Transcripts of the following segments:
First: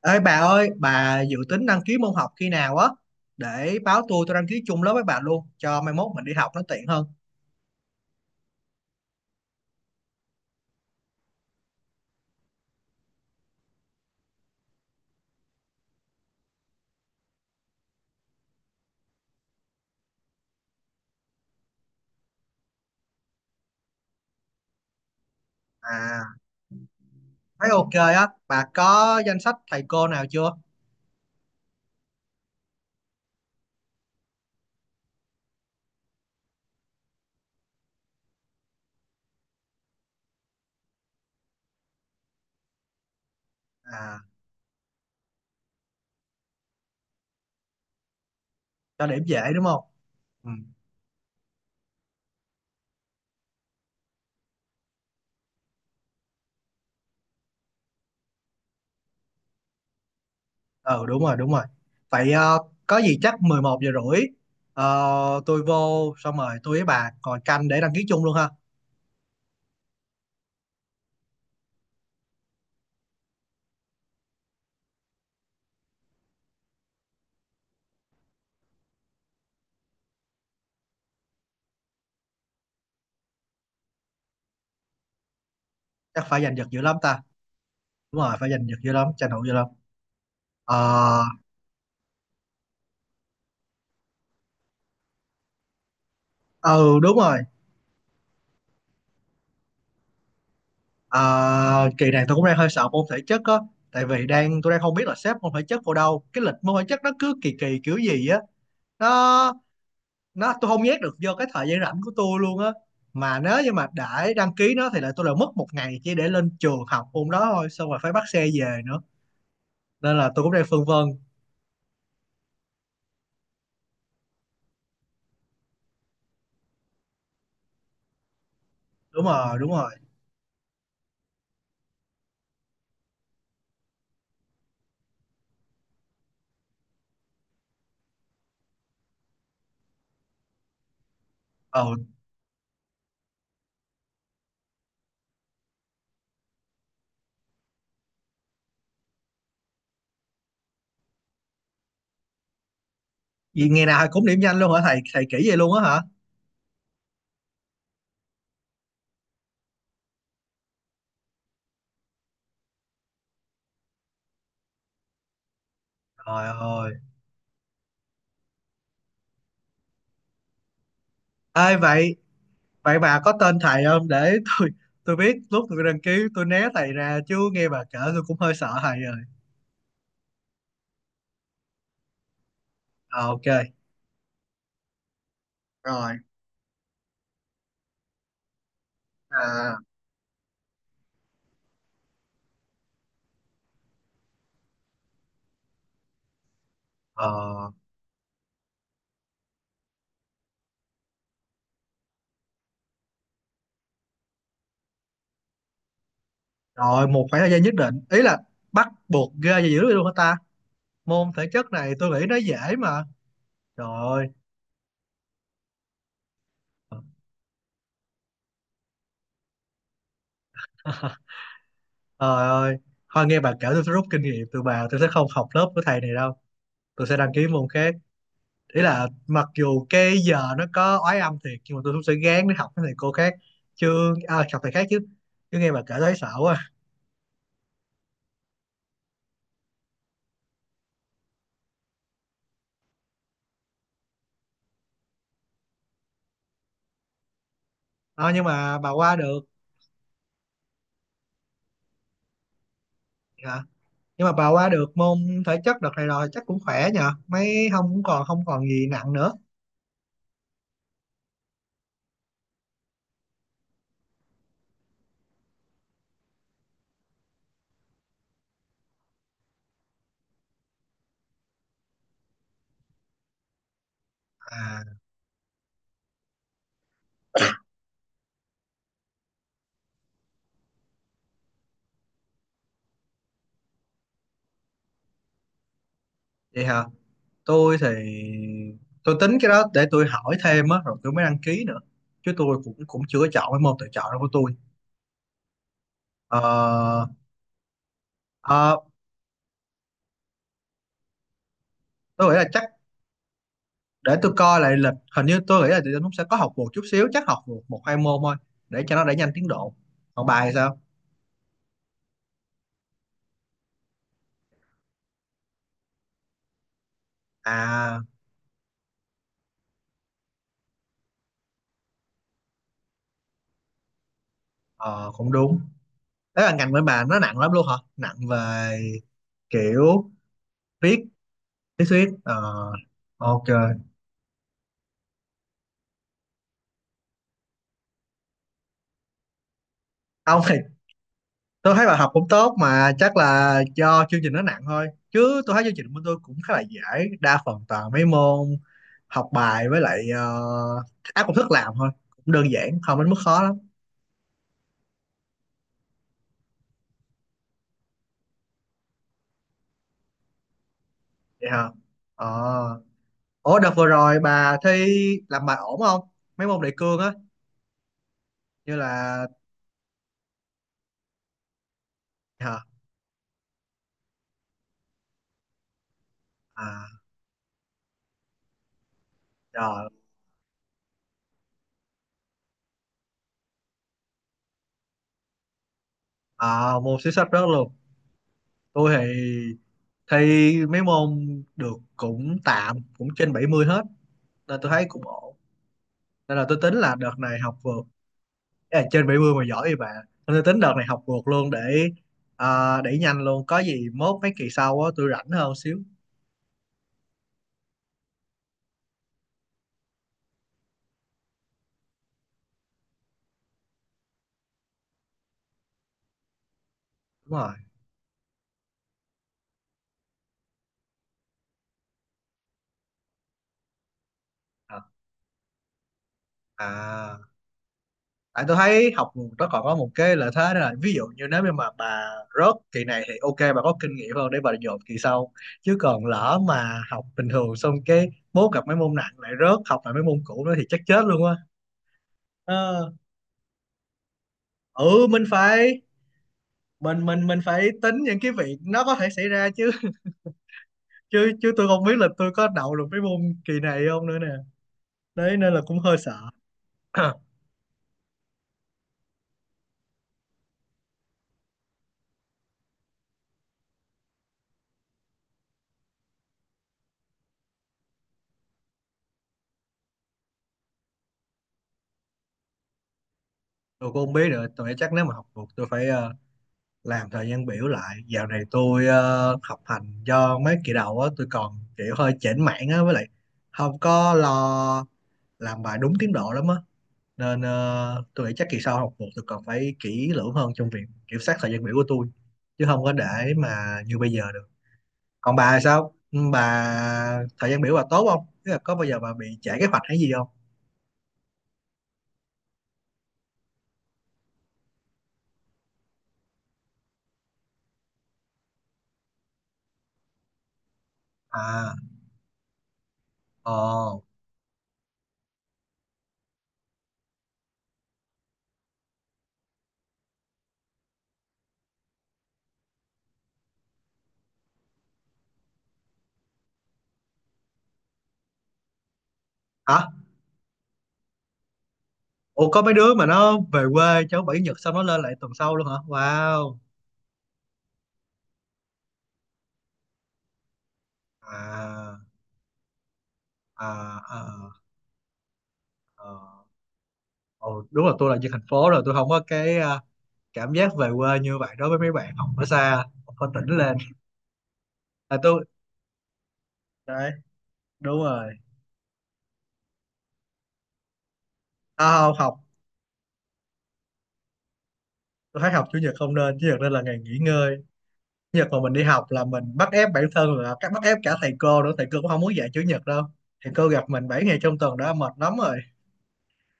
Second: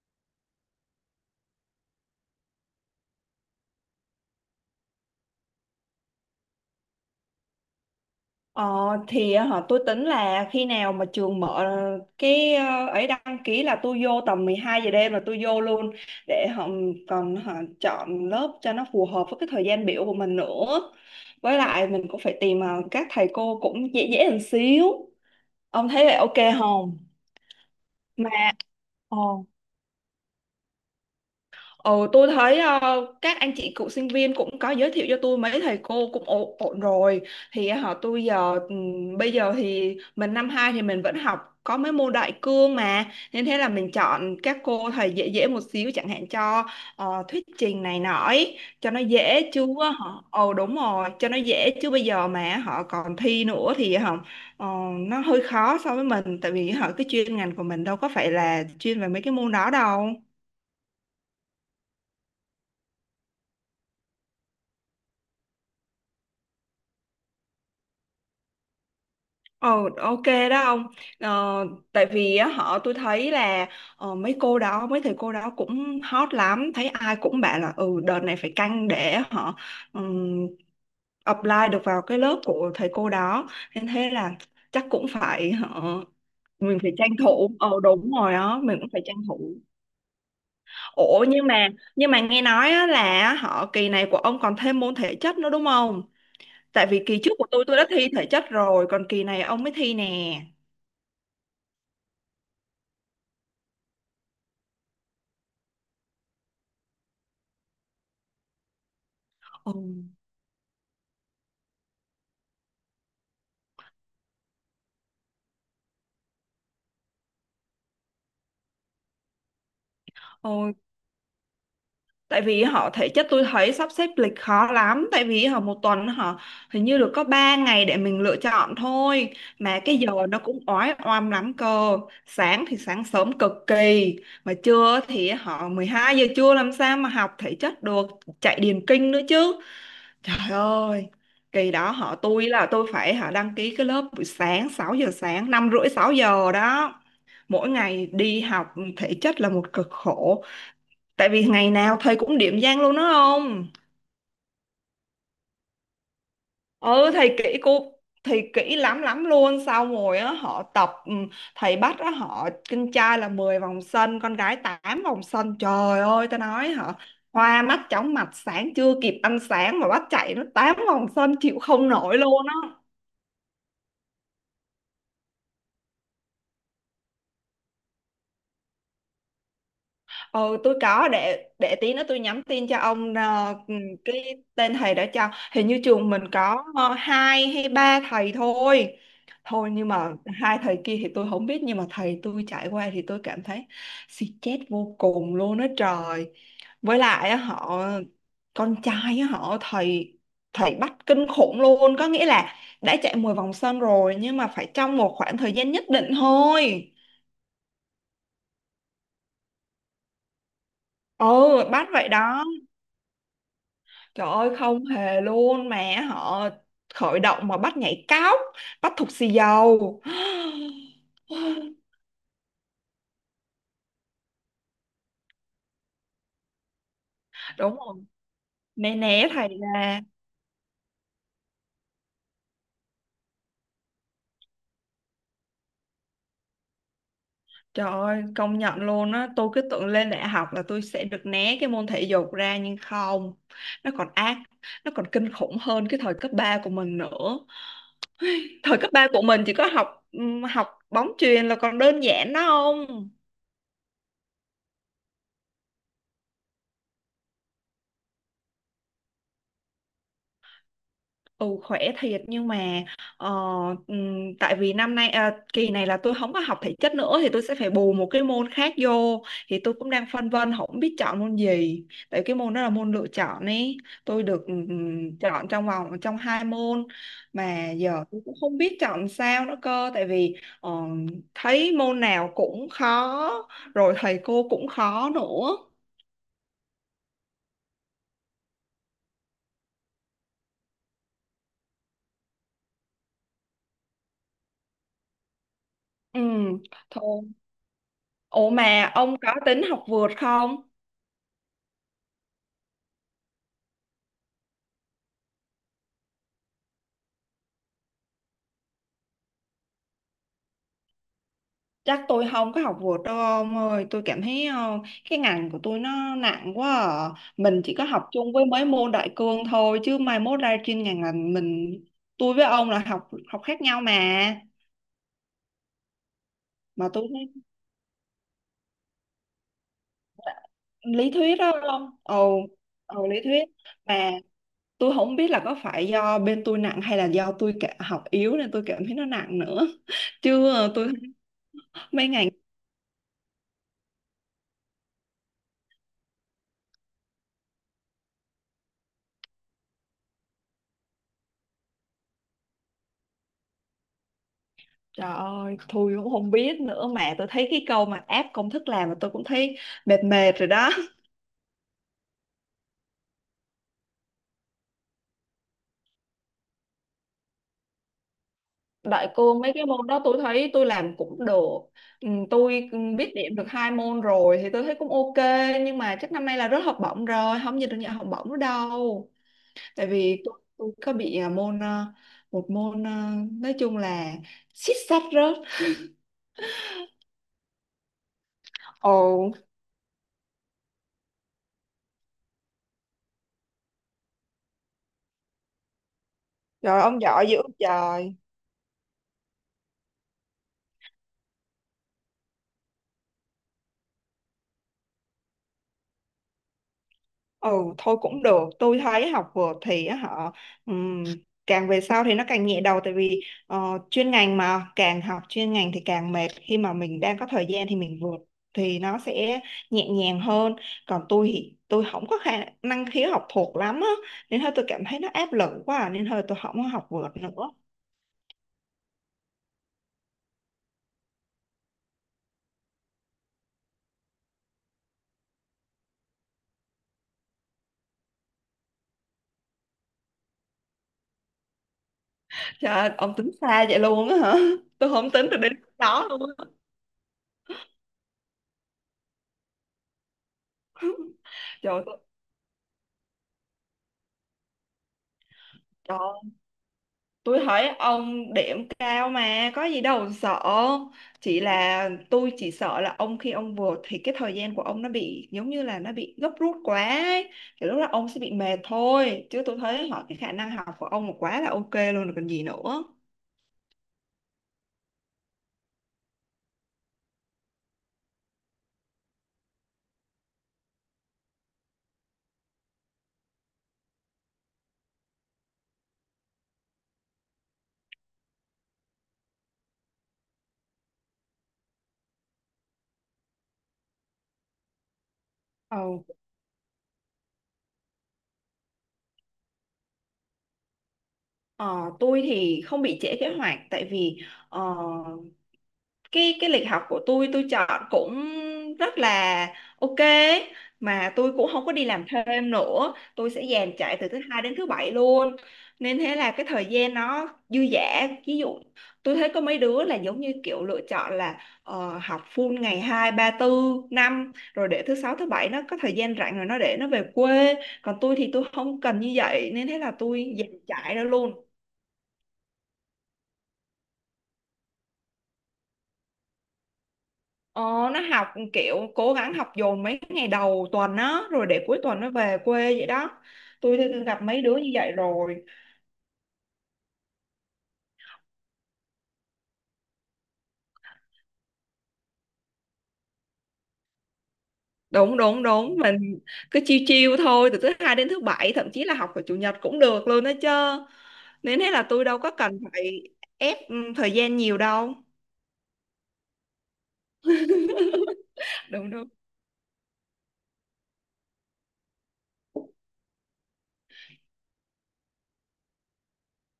Ê bà ơi, bà dự tính đăng ký môn học khi nào á? Để báo tôi đăng ký chung lớp với bà luôn, cho mai mốt mình đi học nó tiện hơn. Ờ, thì tôi tính là khi nào mà trường mở cái ấy đăng ký là tôi vô tầm 12 giờ đêm là tôi vô luôn để họ còn chọn lớp cho nó phù hợp với cái thời gian biểu của mình nữa. Với lại mình cũng phải tìm các thầy cô cũng dễ dễ một xíu. Ông thấy vậy ok À, không? thấy ok á, Mà bà ờ, có danh sách thầy cô nào chưa? Ừ, tôi thấy các anh chị cựu sinh viên cũng có giới thiệu cho tôi mấy thầy cô cũng ổn, ổn rồi thì tôi giờ bây giờ thì mình năm 2 thì mình vẫn học có mấy môn đại cương mà nên thế là mình À, chọn các cô thầy dễ dễ một xíu chẳng hạn cho thuyết trình này nọ ấy, cho nó cho điểm dễ dễ đúng chứ. không? Ừ, Ồ đúng rồi, cho nó dễ chứ bây giờ mà họ còn thi nữa thì họ ờ, nó hơi khó so với mình tại vì cái chuyên ngành của mình đâu có phải là chuyên về mấy cái môn đó đâu. ừ, đúng rồi, đúng rồi. Vậy, có gì chắc 11 giờ rưỡi, tôi vô xong rồi tôi với bà còn canh để đăng ký chung luôn ha. Ồ, ok đó ông. Ờ, Tại vì á, họ tôi thấy là mấy cô đó mấy thầy cô đó cũng hot lắm, thấy ai cũng bảo là ừ đợt này phải canh để họ ừm, apply được vào cái lớp của thầy cô đó nên thế là chắc cũng phải Chắc phải giành giật mình dữ phải lắm tranh ta. thủ. Ờ đúng Đúng rồi rồi, phải đó, giành giật mình cũng dữ phải lắm, tranh tranh thủ dữ thủ. lắm. Ờ, Ủa nhưng mà nghe nói á, là kỳ này của ông còn thêm môn thể chất nữa đúng không? Tại ừ vì đúng kỳ trước rồi. của tôi đã thi thể chất rồi, còn kỳ này ông mới thi nè. À, kỳ này tôi cũng đang hơi sợ môn thể chất á, tại vì tôi đang không biết là xếp môn thể chất vào đâu, cái lịch môn thể chất nó cứ kỳ kỳ kiểu gì á. nó Ừ. nó tôi không nhét được vô cái thời gian rảnh của tôi luôn á. Mà nếu như mà đã đăng ký nó thì lại tôi lại mất một ngày chỉ để lên trường học môn đó thôi, xong rồi phải bắt xe về nữa, nên là tôi Ờ, cũng đang phân vân. tại vì thể chất tôi thấy sắp xếp lịch khó lắm, tại vì một tuần họ hình như được có 3 ngày để mình lựa chọn Đúng thôi, rồi, đúng mà rồi. cái giờ nó cũng oái oăm lắm cơ. Sáng thì sáng sớm cực kỳ, mà trưa thì 12 giờ trưa làm sao mà học thể chất được, chạy điền kinh nữa chứ. Trời ơi, kỳ đó ờ họ tôi là tôi phải họ đăng ký cái lớp buổi sáng 6 giờ sáng, 5 rưỡi 6 giờ đó. Mỗi ngày đi học thể chất là một cực khổ, tại vì ngày nào thầy cũng điểm danh luôn đó không. Vì ngày nào cũng điểm nhanh luôn hả, thầy thầy kỹ vậy luôn á hả? Ừ, thầy kỹ lắm lắm luôn, xong rồi á tập, thầy bắt á họ con trai là 10 vòng sân, con gái 8 vòng sân, trời ơi tao Trời nói ơi. hả. Hoa mắt chóng mặt, sáng chưa kịp ăn sáng mà bắt chạy nó 8 vòng sân chịu ê không vậy nổi luôn á. Vậy bà có tên thầy không để tôi biết lúc tôi đăng ký tôi né thầy ra, chứ nghe bà kể tôi cũng hơi sợ thầy rồi. Ừ tôi có, để tí nữa tôi nhắn tin cho ông Ờ, ok. Cái tên thầy. Đã cho hình như trường Rồi. mình có hai hay ba thầy thôi. Thôi À, nhưng mà hai thầy kia thì tôi không biết, nhưng mà thầy tôi trải qua thì tôi cảm thấy stress vô cùng luôn á trời. Với ờ, lại á, con trai á, họ thầy thầy bắt kinh khủng luôn, có nghĩa là đã chạy 10 vòng sân rồi nhưng mà phải trong một khoảng thời gian nhất định thôi. rồi một khoảng thời gian nhất định. Ý là bắt buộc ra gì dữ vậy luôn hả ta? Môn thể Ừ, chất bắt này vậy tôi nghĩ nó đó. dễ mà. Trời Trời ơi. ơi không hề luôn mà, họ khởi động mà bắt nhảy cóc, bắt thục xì dầu Trời ơi. Thôi nghe bà kể tôi sẽ rút kinh nghiệm từ bà, tôi sẽ không học lớp của thầy này đâu. Tôi sẽ đăng ký môn đúng khác. rồi, Ý né là né mặc thầy dù ra. cái giờ nó có oái âm thiệt, nhưng mà tôi cũng sẽ gán để học với thầy cô khác chứ. À, học thầy khác chứ chứ nghe bà kể thấy sợ quá. Trời ơi, công nhận luôn á, tôi cứ tưởng lên đại học là tôi sẽ được né cái môn thể dục ra nhưng không, nó còn ác, nó còn kinh khủng hơn cái thời cấp 3 của mình nữa. À, Thời cấp 3 của mình chỉ có học học bóng chuyền là còn đơn giản đó không? hả nhưng mà bà qua được môn thể chất đợt này rồi chắc cũng khỏe, nhờ mấy không cũng còn, không còn gì nặng nữa. Ừ khỏe thiệt, nhưng mà ờ, tại vì năm nay à, kỳ này là tôi không có học thể chất nữa thì tôi sẽ phải bù một cái môn khác vô, thì tôi cũng đang phân vân không biết chọn môn gì. Tại cái môn đó là môn lựa chọn ấy, tôi được À, chọn trong hai môn mà giờ tôi cũng không biết chọn sao nữa cơ, tại vì thấy môn nào cũng khó, rồi thầy cô cũng khó nữa. vậy hả. Tôi thì tôi tính cái đó để tôi hỏi thêm á, rồi tôi mới đăng ký nữa, chứ tôi cũng cũng chưa có chọn cái môn tự chọn đó của tôi. Ừ Ờ, thôi. Ủa ờ, mà ông có tính học vượt không? tôi nghĩ là chắc để tôi coi lại lịch. Hình như tôi nghĩ là tụi tôi cũng sẽ có học vượt chút xíu, chắc học vượt một hai môn thôi để cho nó đẩy nhanh tiến độ. Còn bài thì sao? Chắc tôi không có học vượt đâu ông ơi. Tôi cảm thấy cái ngành của tôi nó nặng quá à. Mình chỉ có À, học chung với mấy môn đại cương thôi, chứ mai mốt ra chuyên ngành là mình. Tôi với ông là học học khác nhau mà. ờ, cũng đúng. Đấy là ngành bên Mà bà tôi nó nặng thấy lắm luôn hả, nặng về kiểu viết lý thuyết đó lý ông. thuyết? Ờ Ồ lý ok. thuyết. Mà tôi không biết là có phải do bên tôi nặng hay là do tôi học yếu nên tôi cảm thấy nó nặng nữa Ông Chứ thì ờ, tôi tôi thấy bà mấy học cũng ngành tốt mà, chắc là do chương trình nó nặng thôi, chứ tôi thấy chương trình bên tôi cũng khá là dễ, đa phần toàn mấy môn học bài, với lại áp công thức làm thôi, cũng đơn giản, không đến mức khó lắm. Trời ơi, tôi cũng không biết nữa, mà tôi thấy cái câu mà áp công thức làm mà tôi cũng thấy mệt mệt rồi đó. Vậy hả? ờ Ủa đợt vừa rồi bà thi làm bài ổn không? Mấy môn đề cương á, như Đại là cương mấy cái môn đó tôi thấy tôi làm cũng được. Ừ, hả? tôi ừ, biết điểm được hai môn rồi thì tôi thấy cũng ok, nhưng mà chắc năm nay là rớt học À, bổng rồi, không nhận học bổng nữa đâu. Tại rồi. vì tôi có bị môn một môn nói chung là xít xách rớt. À, môn sử sách rớt luôn. Tôi Ồ, thì thi mấy môn được cũng tạm, cũng trên 70 hết, nên tôi thấy cũng ổn. Nên là tôi tính trời là ông đợt giỏi dữ này ông học vượt. trời. Ý là trên 70 mà giỏi thì bà. Nên tôi tính đợt này học vượt luôn để, à, để nhanh luôn. Có gì mốt mấy kỳ sau á tôi rảnh hơn xíu. Ừ thôi cũng được, tôi thấy học vượt thì á họ ừm, càng về sau thì nó càng nhẹ đầu, tại vì chuyên ngành mà càng học chuyên ngành thì càng mệt, khi mà mình đang có Đúng thời rồi. gian thì mình vượt thì nó sẽ nhẹ nhàng hơn. Còn tôi thì tôi không có năng khiếu học thuộc lắm á, nên thôi tôi cảm À, thấy nó áp lực quá à, nên thôi tôi không có học vượt à. nữa. Tại tôi thấy học nó còn có một cái lợi thế đó là, ví dụ như nếu như mà bà rớt kỳ này thì ok, bà có kinh nghiệm hơn để bà dồn kỳ sau, chứ còn lỡ mà học bình thường xong cái bố gặp mấy môn nặng lại rớt học lại mấy môn cũ nữa thì chắc chết luôn á. Trời Ờ, ơi, ông tính xa vậy luôn á hả? Tôi ừ không mình tính được đến phải đó luôn á. mình mình mình phải tính những cái việc nó có thể xảy ra chứ. chứ chứ tôi Trời không biết là tôi có đậu được mấy môn kỳ này không nữa nè. Đấy nên là cũng hơi sợ. ơi, tôi thấy ông điểm cao mà có gì đâu sợ, chỉ là chỉ sợ là khi ông vượt thì cái thời gian của ông nó bị giống như là nó bị gấp rút quá ấy, thì lúc đó ông sẽ bị mệt thôi, chứ tôi thấy cái khả năng học của ông là quá là ok luôn rồi còn gì nữa. Tôi cũng không biết nữa, tôi nghĩ chắc nếu mà học được tôi phải, làm thời gian biểu lại. Dạo này tôi học hành do mấy kỳ đầu á tôi còn kiểu hơi chểnh mảng á, với lại không có lo làm bài đúng tiến độ lắm á, nên tôi nghĩ chắc kỳ sau học một tôi còn phải kỹ lưỡng hơn trong việc kiểm soát thời gian biểu của tôi, chứ không có để mà như bây giờ được. Còn bà Ờ, sao? Ừ, bà thời gian biểu bà tốt không? Tức là có bao giờ bà bị trễ kế hoạch hay gì không? ờ, tôi thì không bị trễ kế hoạch, tại vì ờ, cái cái lịch học của tôi chọn cũng rất là ok, mà tôi cũng không có À, đi làm thêm nữa, tôi sẽ dàn trải ồ, từ thứ hai đến thứ bảy luôn nên thế là cái thời gian nó dư dả. Ví dụ tôi thấy có mấy đứa là giống như kiểu lựa chọn là học full ngày hai ba tư năm, rồi để thứ sáu thứ bảy nó có thời gian rảnh rồi nó để nó về quê, còn tôi thì tôi không cần như vậy nên hả, thế là tôi dàn trải ra luôn. ủa, có mấy đứa mà nó về quê cháu bảy nhật xong nó lên lại tuần sau luôn hả? Wow. Ờ, nó học kiểu cố gắng học dồn mấy ngày đầu tuần á rồi để cuối À, tuần nó về quê vậy đó. à, Tôi à, gặp mấy đứa như vậy rồi. à. Ồ, đúng là tôi là dân thành phố rồi, tôi không có cái, à, cảm giác về quê như vậy đối với mấy bạn học ở xa, học ở tỉnh lên. Đúng Là tôi đúng đúng, mình cứ chiêu đấy. chiêu thôi từ thứ hai Đúng đến thứ rồi. bảy, thậm chí là học vào chủ nhật cũng được luôn đó chứ, nên thế là À, tôi không đâu có học. cần phải ép thời gian nhiều đâu. Tôi thấy học chủ nhật không nên, chủ nhật nên là ngày nghỉ ngơi. Chủ nhật mà mình đi Đúng học đúng. là mình bắt ép bản thân, là các bắt ép cả thầy cô nữa, thầy cô cũng không muốn dạy chủ nhật đâu. Thầy cô gặp mình 7 ngày trong tuần đã mệt lắm rồi,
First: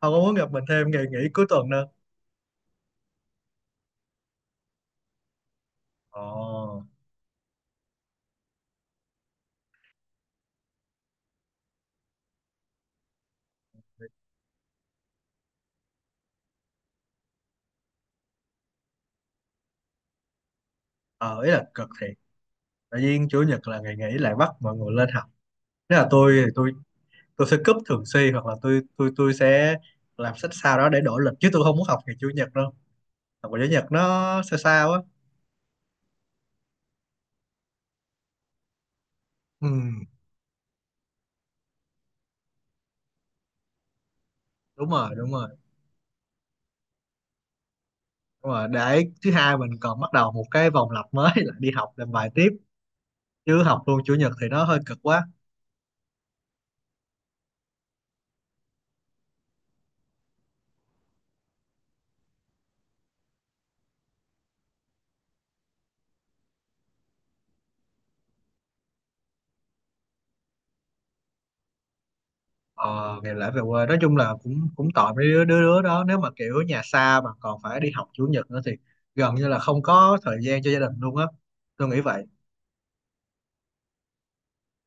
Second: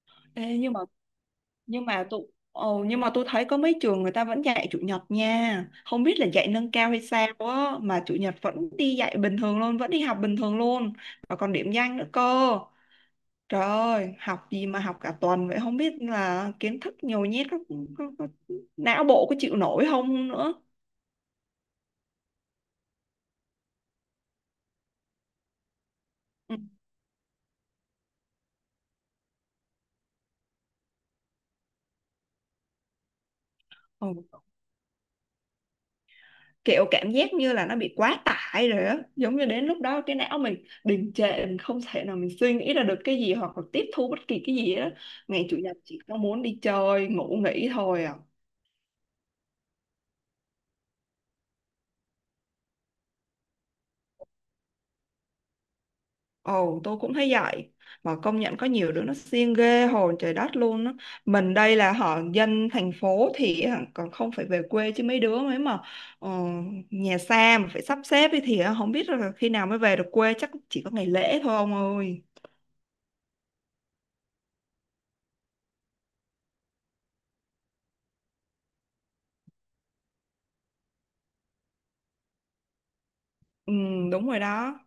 không có muốn gặp Ê, mình thêm ngày nghỉ cuối tuần nhưng nữa. mà tôi ồ nhưng mà tôi thấy có mấy trường người ta vẫn dạy chủ nhật nha, không biết Ồ. là dạy nâng cao hay sao á mà chủ nhật vẫn đi dạy bình thường luôn, vẫn đi học bình thường luôn, và còn điểm danh nữa cơ. Trời ơi học gì mà học cả tuần vậy, không biết là kiến thức nhồi nhét có não bộ có chịu nổi không nữa. Ờ, ý là cực thiệt, tự nhiên chủ nhật là ngày nghỉ lại bắt mọi người lên học. Nếu là tôi thì Ừ. tôi sẽ cúp thường xuyên, hoặc là tôi sẽ làm sách sao đó để đổi lịch, chứ tôi không muốn học ngày chủ nhật đâu. Học ngày chủ nhật Ừ. nó sao sao á. Kiểu cảm giác như là nó bị quá tải rồi á, giống như đến Ừ, lúc đó cái não mình đình trệ, mình không thể nào mình suy nghĩ ra được cái gì hoặc là tiếp thu bất kỳ cái gì đó. đúng rồi, đúng Ngày rồi. chủ nhật chỉ có muốn đi chơi ngủ nghỉ thôi à. Đúng rồi, để thứ hai mình còn bắt đầu một cái vòng lặp mới là đi học làm bài tiếp, chứ học luôn chủ nhật thì nó hơi cực quá. Ồ tôi cũng thấy vậy, mà công nhận có nhiều đứa nó siêng ghê hồn trời đất luôn á. Mình đây là dân thành phố thì hả, còn không phải về quê, chứ mấy đứa mà ờ, nhà xa mà phải sắp xếp ấy thì hả, không biết là khi nào mới về được quê, chắc chỉ có ngày lễ thôi ông ơi. Ờ, Ngày lễ về quê nói chung là cũng cũng tội mấy đứa đứa đứa đó, nếu mà kiểu nhà xa mà còn phải đi học chủ nhật nữa thì gần như là không có thời gian cho gia đình luôn á. Tôi nghĩ vậy. Ừ đúng rồi đó.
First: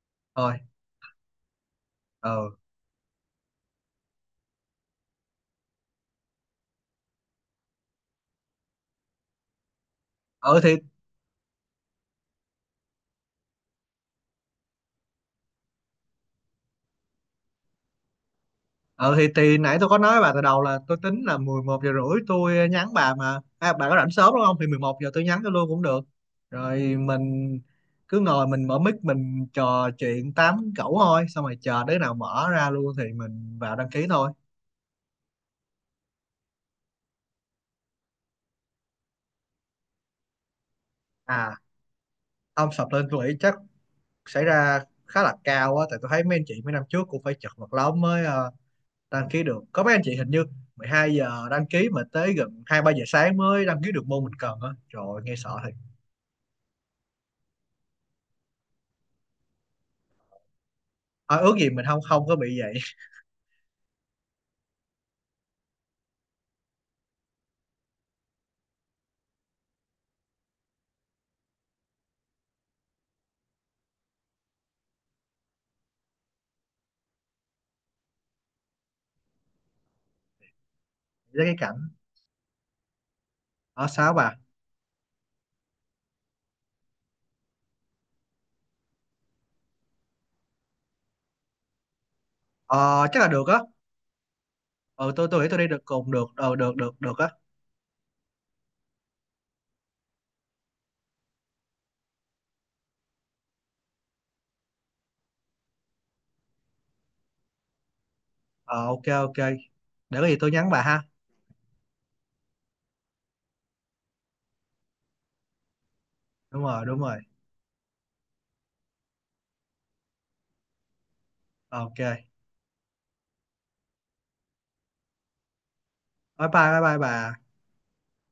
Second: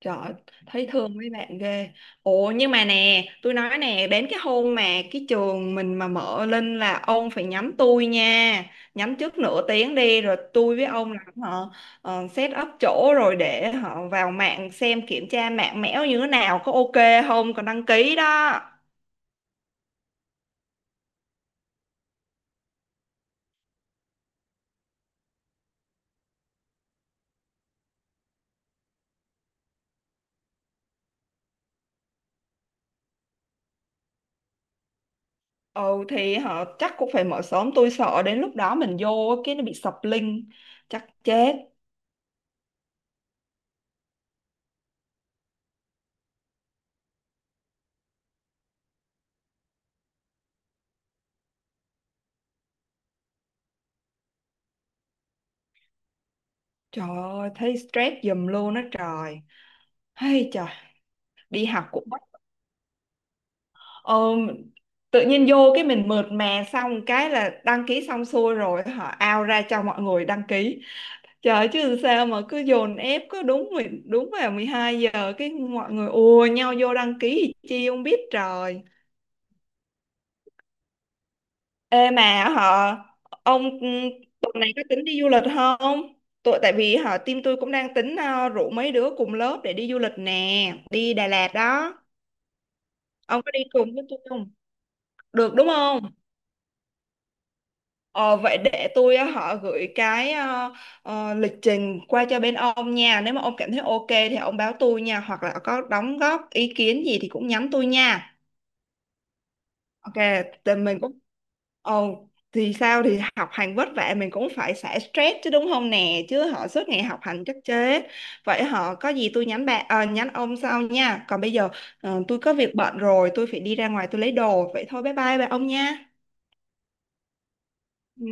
Trời ơi, Thôi. thấy thương mấy bạn ghê. Ờ, Ồ ừ. nhưng mà nè, tôi nói nè, đến cái hôm mà cái trường mình mà mở lên là ông phải nhắm tôi nha. Nhắm trước nửa tiếng đi rồi Ờ thì, tôi với ông làm set up chỗ rồi để vào mạng xem kiểm tra mạng mẽo như thế nào, có ok không, còn đăng ký đó. ừ thì nãy tôi có nói với bà từ đầu là tôi tính là 11 giờ rưỡi tôi nhắn bà mà. À, bà có rảnh sớm đúng không, thì 11 giờ tôi nhắn cho luôn cũng được. Rồi mình cứ ngồi mình mở mic mình trò chuyện tám cẩu thôi, xong rồi chờ đứa nào mở ra luôn thì mình vào đăng ký thôi. Ừ thì chắc cũng phải mở sớm, tôi sợ đến lúc đó mình vô cái nó bị sập link chắc chết. À, ông sập lên tôi nghĩ chắc xảy ra khá là cao á, tại tôi thấy mấy anh chị mấy năm trước cũng phải chật vật lắm mới đăng ký được. Có mấy anh chị hình như 12 giờ đăng ký mà tới gần 2 3 giờ sáng mới đăng ký được môn mình cần á. Trời ơi, nghe sợ. Trời ơi, thấy stress giùm luôn á trời. Hay trời, Thôi ước đi gì mình học không cũng. không có bị vậy. Ờ, tự nhiên vô cái mình mượt mà, xong cái là đăng ký xong xuôi rồi ao ra cho mọi người đăng ký, trời ơi, chứ sao mà cứ dồn ép cứ đúng vào 12 giờ cái mọi người ùa nhau vô đăng ký thì chi không biết trời. Với cái cảnh ê mà họ ông ở ừ, sao bà. tuần này có tính đi du lịch không? Tại vì team tôi cũng đang tính rủ mấy đứa cùng lớp để đi du lịch nè, đi Đà Lạt đó. ờ, Chắc là Ông được có á. đi cùng với tôi không? Ờ tôi nghĩ Được tôi đúng đi được cùng không? được, được được được á. Ờ, vậy để tôi á, họ gửi cái lịch trình qua cho bên ông nha. Nếu mà ông cảm thấy ok thì ông báo tôi nha. Hoặc là có đóng góp ý kiến gì thì cũng nhắn tôi nha. Ờ, ok, ok, Ok, để có gì tôi nhắn thì bà mình ha. cũng... Ồ, thì sao thì học hành vất vả mình cũng phải xả stress chứ đúng không nè. Chứ Đúng rồi, suốt đúng ngày rồi. học hành chắc chế. Vậy có gì tôi nhắn ông sau nha. Còn bây giờ Ờ, ok, tôi có việc bận rồi, tôi phải đi ra ngoài tôi lấy đồ. Vậy thôi bye bye ông nha. bye bye bye bye bà. Ừ.